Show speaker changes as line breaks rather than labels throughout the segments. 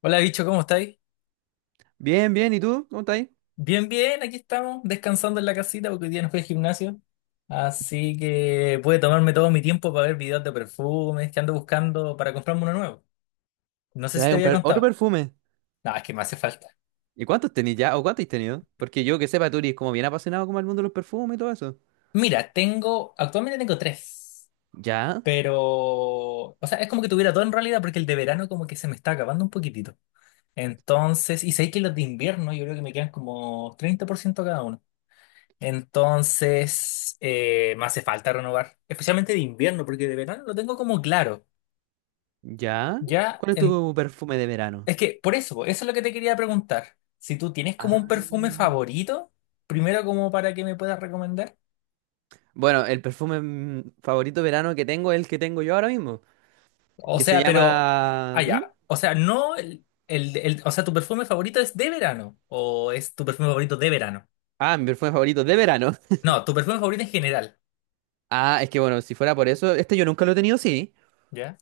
Hola, bicho, ¿cómo estáis?
Bien, bien, ¿y tú? ¿Cómo estás ahí?
Bien, bien, aquí estamos, descansando en la casita porque hoy día no fui al gimnasio. Así que pude tomarme todo mi tiempo para ver videos de perfumes que ando buscando para comprarme uno nuevo. No sé
Te
si
vas a
te había
comprar otro
contado.
perfume.
No, es que me hace falta.
¿Y cuántos tenés ya? ¿O cuántos has tenido? Porque yo que sepa, tú eres como bien apasionado como el mundo de los perfumes y todo eso.
Mira, tengo, actualmente tengo tres,
¿Ya?
pero, o sea, es como que tuviera todo en realidad porque el de verano como que se me está acabando un poquitito. Entonces, y sé que los de invierno yo creo que me quedan como 30% cada uno. Entonces, me hace falta renovar, especialmente de invierno, porque de verano lo tengo como claro.
¿Ya?
Ya,
¿Cuál es tu perfume de verano?
es que por eso, eso es lo que te quería preguntar. Si tú tienes como un perfume
Ah.
favorito, primero como para que me puedas recomendar.
Bueno, el perfume favorito de verano que tengo es el que tengo yo ahora mismo,
O
que se
sea, pero, ah,
llama... ¿Mm?
ya, o sea, no, o sea, tu perfume favorito es de verano, o es tu perfume favorito de verano.
Ah, mi perfume favorito de verano.
No, tu perfume favorito en general.
Ah, es que bueno, si fuera por eso, este yo nunca lo he tenido, sí,
Ya,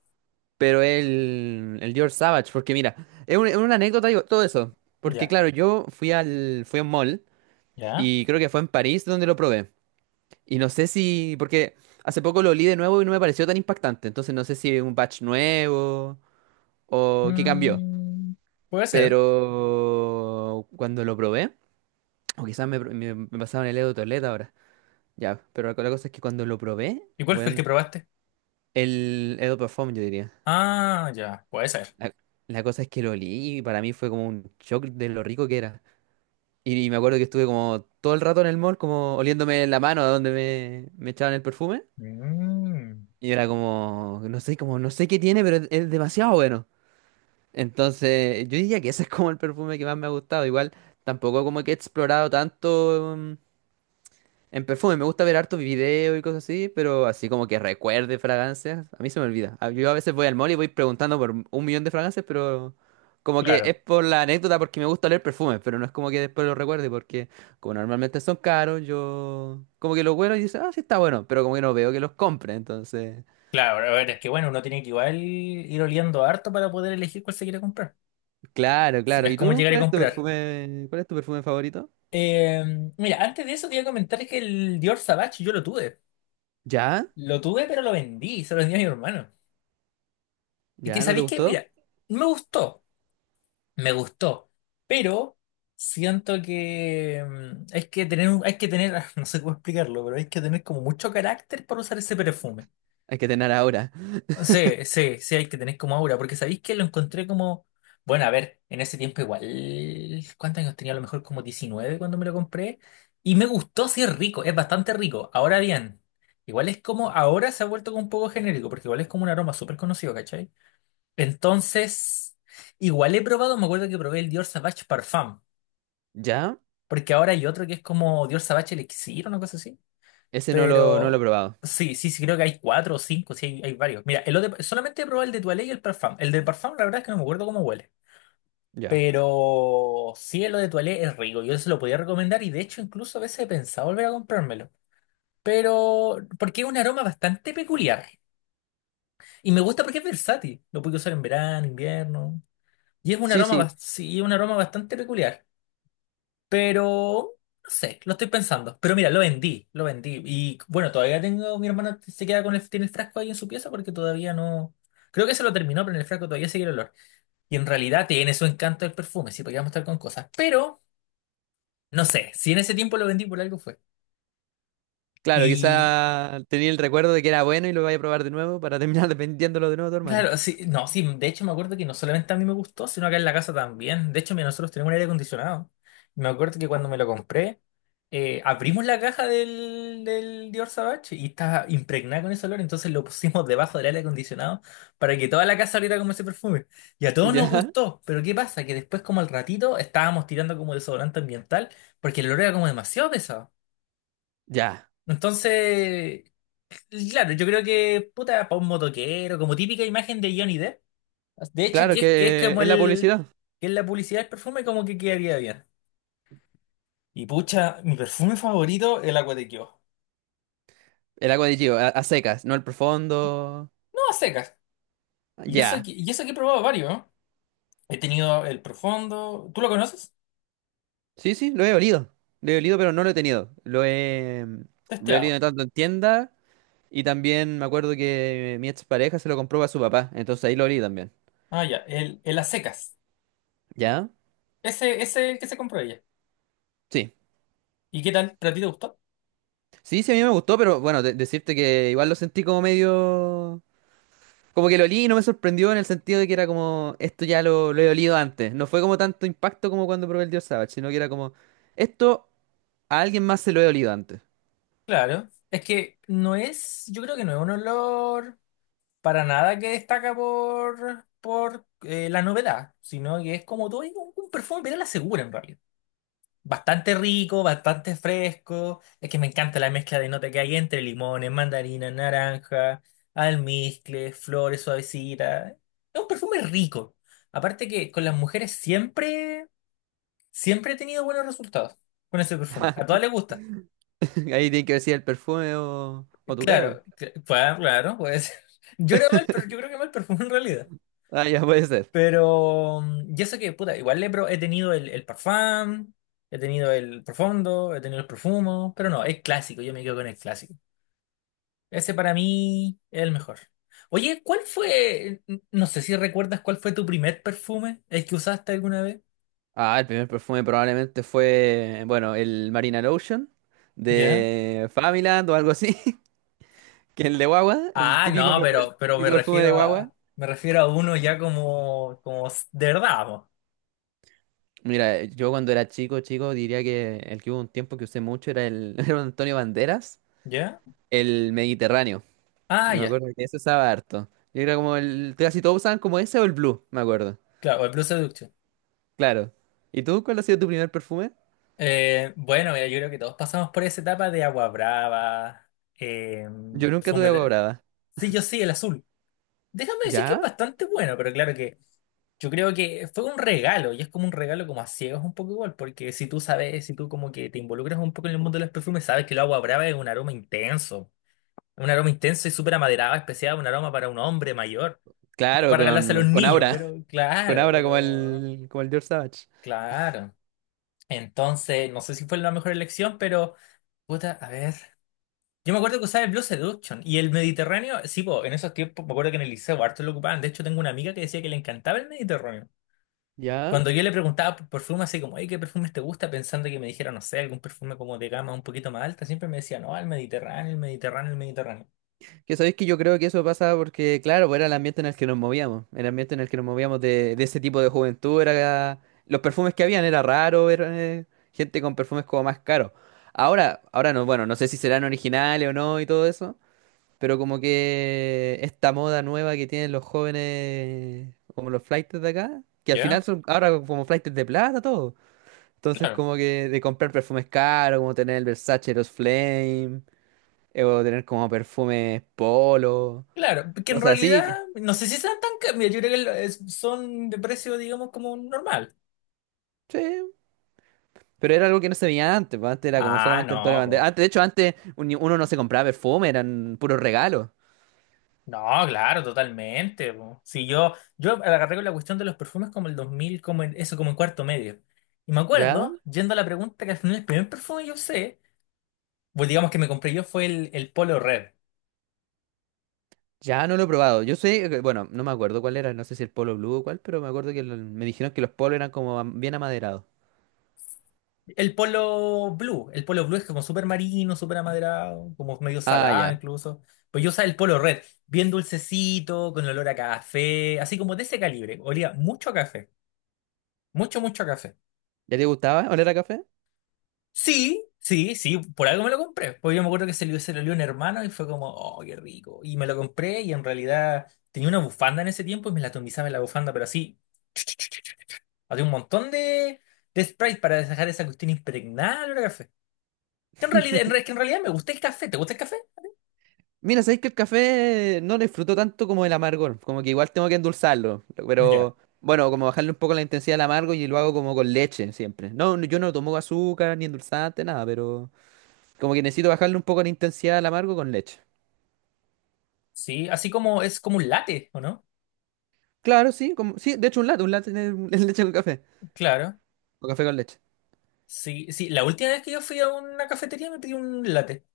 pero el Dior Savage, porque mira, es, es una anécdota y todo eso, porque
ya,
claro, yo fui a un mall.
ya.
Y creo que fue en París donde lo probé. Y no sé si, porque hace poco lo olí de nuevo y no me pareció tan impactante. Entonces no sé si es un batch nuevo o qué cambió.
Mm, puede ser.
Pero cuando lo probé, o quizás me pasaban el Edo Toilette ahora. Ya, pero la cosa es que cuando lo probé,
¿Y cuál fue el
bueno,
que probaste?
el Edo perfume yo diría.
Ah, ya, puede ser.
La, la cosa es que lo olí y para mí fue como un shock de lo rico que era. Y me acuerdo que estuve como todo el rato en el mall, como oliéndome la mano a donde me echaban el perfume.
Mm,
Y era como no sé qué tiene, pero es demasiado bueno. Entonces, yo diría que ese es como el perfume que más me ha gustado. Igual, tampoco como que he explorado tanto en perfume. Me gusta ver hartos videos y cosas así, pero así como que recuerde fragancias, a mí se me olvida. Yo a veces voy al mall y voy preguntando por un millón de fragancias, pero como que es
claro,
por la anécdota porque me gusta leer perfumes, pero no es como que después lo recuerde porque como normalmente son caros, yo como que los huelo y dice, ah, sí está bueno, pero como que no veo que los compre, entonces...
claro. A ver, es que bueno, uno tiene que igual ir oliendo harto para poder elegir cuál se quiere comprar.
Claro,
No
claro.
es
¿Y
como
tú?
llegar y
¿Cuál es tu
comprar.
perfume? ¿Cuál es tu perfume favorito?
Eh, mira, antes de eso te iba a comentar que el Dior Sauvage yo lo tuve.
¿Ya?
Lo tuve, pero lo vendí, se lo vendí a mi hermano. Y que
¿Ya? ¿No te
sabéis que,
gustó?
mira, me gustó, me gustó, pero siento que hay que tener, no sé cómo explicarlo, pero hay que tener como mucho carácter para usar ese perfume.
Hay que tener ahora.
Sí, sí, sí, hay que tener como aura, porque sabéis que lo encontré como, bueno, a ver, en ese tiempo igual, ¿cuántos años tenía? A lo mejor como 19 cuando me lo compré, y me gustó, sí es rico, es bastante rico. Ahora bien, igual es como, ahora se ha vuelto como un poco genérico, porque igual es como un aroma súper conocido, ¿cachai? Entonces, igual he probado, me acuerdo que probé el Dior Sauvage Parfum,
¿Ya?
porque ahora hay otro que es como Dior Sauvage Elixir, una cosa así.
Ese no lo he
Pero
probado.
sí, sí, sí, creo que hay 4 o 5, sí, hay varios. Mira, el otro, solamente he probado el de Toilé y el Parfum. El de Parfum, la verdad es que no me acuerdo cómo huele.
Ya.
Pero sí, el de Toilé es rico, yo se lo podía recomendar y de hecho incluso a veces he pensado volver a comprármelo. Pero porque es un aroma bastante peculiar. Y me gusta porque es versátil. Lo puedo usar en verano, invierno. Y es un
Sí,
aroma,
sí.
sí, un aroma bastante peculiar. Pero no sé, lo estoy pensando. Pero mira, lo vendí, lo vendí. Y bueno, todavía tengo, mi hermana se queda con el, tiene el frasco ahí en su pieza porque todavía no. Creo que se lo terminó, pero en el frasco todavía sigue el olor. Y en realidad tiene su encanto el perfume, sí, porque vamos a estar con cosas. Pero, no sé, si en ese tiempo lo vendí por algo fue.
Claro,
Y,
quizá tenía el recuerdo de que era bueno y lo vaya a probar de nuevo para terminar dependiéndolo de nuevo a tu hermano.
Claro, sí, no, sí, de hecho me acuerdo que no solamente a mí me gustó, sino acá en la casa también. De hecho, mira, nosotros tenemos un aire acondicionado. Me acuerdo que cuando me lo compré, abrimos la caja del Dior Sauvage y estaba impregnada con ese olor, entonces lo pusimos debajo del aire acondicionado para que toda la casa oliera como ese perfume. Y a todos nos
¿Ya?
gustó, pero ¿qué pasa? Que después, como al ratito, estábamos tirando como desodorante ambiental porque el olor era como demasiado pesado.
Ya.
Entonces, claro, yo creo que, puta, para un motoquero, como típica imagen de Johnny Depp. De hecho,
Claro
que es
que
como
es la
el...
publicidad.
Que es la publicidad del perfume como que quedaría bien. Y pucha, mi perfume favorito es el Agua de Kio.
El agua de Gio, a secas, no el profundo.
No, a secas. Y eso,
Ya.
y eso que he probado varios, ¿no? He tenido el profundo. ¿Tú lo conoces?
Sí, sí, lo he olido. Lo he olido, pero no lo he tenido. Lo he
Testeado.
olido tanto en tienda. Y también me acuerdo que mi expareja se lo compró a su papá, entonces ahí lo olí también.
Ah, ya. El a secas.
¿Ya?
Ese es el que se compró ella.
Sí.
¿Y qué tal? ¿Para ti te gustó?
Sí, sí, a mí me gustó, pero bueno, decirte que igual lo sentí como medio... Como que lo olí y no me sorprendió en el sentido de que era como, esto ya lo he olido antes. No fue como tanto impacto como cuando probé el Dios Savage, sino que era como, esto a alguien más se lo he olido antes.
Claro. Es que no es. Yo creo que no es un olor para nada que destaca por la novedad. Sino que es como todo es un, perfume, pero a la segura en realidad. Bastante rico, bastante fresco. Es que me encanta la mezcla de nota que hay entre limones, mandarina, naranja, almizcle, flores suavecitas. Es un perfume rico. Aparte que con las mujeres siempre, siempre he tenido buenos resultados con ese perfume. A todas les gusta.
Ahí tiene que decir el perfume o tu cara. Po.
Claro, claro, claro, puede ser. Yo era mal, pero yo creo que mal perfume en realidad.
Ah, ya puede ser.
Pero yo sé que, puta, igual he tenido el parfum, he tenido el profundo, he tenido el profumo, pero no, el clásico, yo me quedo con el clásico. Ese para mí es el mejor. Oye, ¿cuál fue? No sé si recuerdas cuál fue tu primer perfume, el que usaste alguna vez.
Ah, el primer perfume probablemente fue, bueno, el Marina Lotion
¿Ya?
de Familand o algo así, que el de guagua,
Ah, no,
el
pero me
típico perfume
refiero
de guagua.
a, uno ya como, de verdad, po.
Mira, yo cuando era chico, chico, diría que el que hubo un tiempo que usé mucho era el, era un Antonio Banderas,
¿Ya?
el Mediterráneo.
Ah,
Yo me
ya,
acuerdo que ese usaba harto. Yo era como el, casi todos usaban como ese o el Blue, me acuerdo.
claro, el Blue Seduction.
Claro. ¿Y tú cuál ha sido tu primer perfume?
Bueno, mira, yo creo que todos pasamos por esa etapa de agua brava, eh,
Yo nunca tuve
perfume
agua
de...
brava.
Sí, yo sí, el azul. Déjame decir que es
¿Ya?
bastante bueno, pero claro que yo creo que fue un regalo y es como un regalo como a ciegas un poco igual, porque si tú sabes, si tú como que te involucras un poco en el mundo de los perfumes, sabes que el agua brava es un aroma intenso y súper amaderado, especial, un aroma para un hombre mayor, no
Claro,
para regalarse a los
con
niños,
Aura.
pero
Con
claro,
Aura
pero
como el George Savage.
claro. Entonces, no sé si fue la mejor elección, pero... Puta, a ver. Yo me acuerdo que usaba el Blue Seduction y el Mediterráneo, sí, po, en esos tiempos me acuerdo que en el liceo harto lo ocupaban. De hecho, tengo una amiga que decía que le encantaba el Mediterráneo.
Ya,
Cuando yo le preguntaba por perfume, así como, hey, ¿qué perfumes te gusta? Pensando que me dijera, no sé, algún perfume como de gama un poquito más alta, siempre me decía, no, el Mediterráneo, el Mediterráneo, el Mediterráneo.
que sabéis que yo creo que eso pasa porque, claro, pues era el ambiente en el que nos movíamos, el ambiente en el que nos movíamos de ese tipo de juventud, era, los perfumes que habían era raro ver gente con perfumes como más caros. Ahora, ahora no, bueno, no sé si serán originales o no y todo eso, pero como que esta moda nueva que tienen los jóvenes, como los flaites de acá, que al final
¿Ya?
son ahora como flaites de plata, todo. Entonces
Claro.
como que de comprar perfumes caros, como tener el Versace, los Flame. Eh, o tener como perfumes polo,
Claro, que en
cosas así.
realidad,
Que...
no sé si sean tan caros. Mira, yo creo que son de precio, digamos, como normal.
Sí, pero era algo que no se veía antes, pues, antes era como
Ah,
solamente Antonio
no, pues.
Banderas. Antes, de hecho, antes uno no se compraba perfume, eran puros regalos.
No, claro, totalmente. Po. Si yo agarré con la cuestión de los perfumes como el 2000, como en cuarto medio. Y me
Ya,
acuerdo, yendo a la pregunta, que al final el primer perfume yo sé, pues digamos que me compré yo fue el Polo Red.
ya no lo he probado. Yo sé, bueno, no me acuerdo cuál era, no sé si el polo blue o cuál, pero me acuerdo que me dijeron que los polos eran como bien amaderados.
El Polo Blue. El Polo Blue es como súper marino, súper amaderado, como medio
Ah,
salado
ya.
incluso. Pues yo usaba el Polo Red, bien dulcecito, con olor a café, así como de ese calibre. Olía mucho a café, mucho, mucho a café.
¿Ya te gustaba oler a café?
Sí, sí, sí, por algo me lo compré. Porque yo me acuerdo que se lo dio un hermano y fue como, oh, qué rico. Y me lo compré y en realidad tenía una bufanda en ese tiempo y me la atomizaba en la bufanda, pero así, había un montón de Sprite para dejar esa cuestión impregnada al olor a café. Que en realidad me gusta el café. ¿Te gusta el café?
Mira, sabéis que el café no lo disfruto tanto como el amargor, como que igual tengo que endulzarlo,
Ya.
pero bueno, como bajarle un poco la intensidad al amargo y lo hago como con leche siempre. No, yo no tomo azúcar ni endulzante, nada, pero como que necesito bajarle un poco la intensidad al amargo con leche.
Sí, así como es como un latte, ¿o no?
Claro, sí, como sí, de hecho un latte es leche con café,
Claro.
o café con leche.
Sí, sí. La última vez que yo fui a una cafetería me pedí un latte.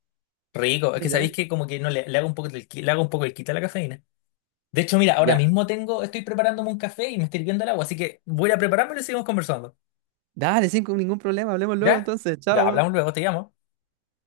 Rico. Es que
Mira,
sabéis que como que no le hago un poco el quita a la cafeína. De hecho, mira, ahora
ya.
mismo tengo, estoy preparándome un café y me estoy hirviendo el agua, así que voy a prepararme y lo seguimos conversando.
Dale, sin ningún problema, hablemos luego
¿Ya?
entonces,
Ya,
chao.
hablamos luego, te llamo.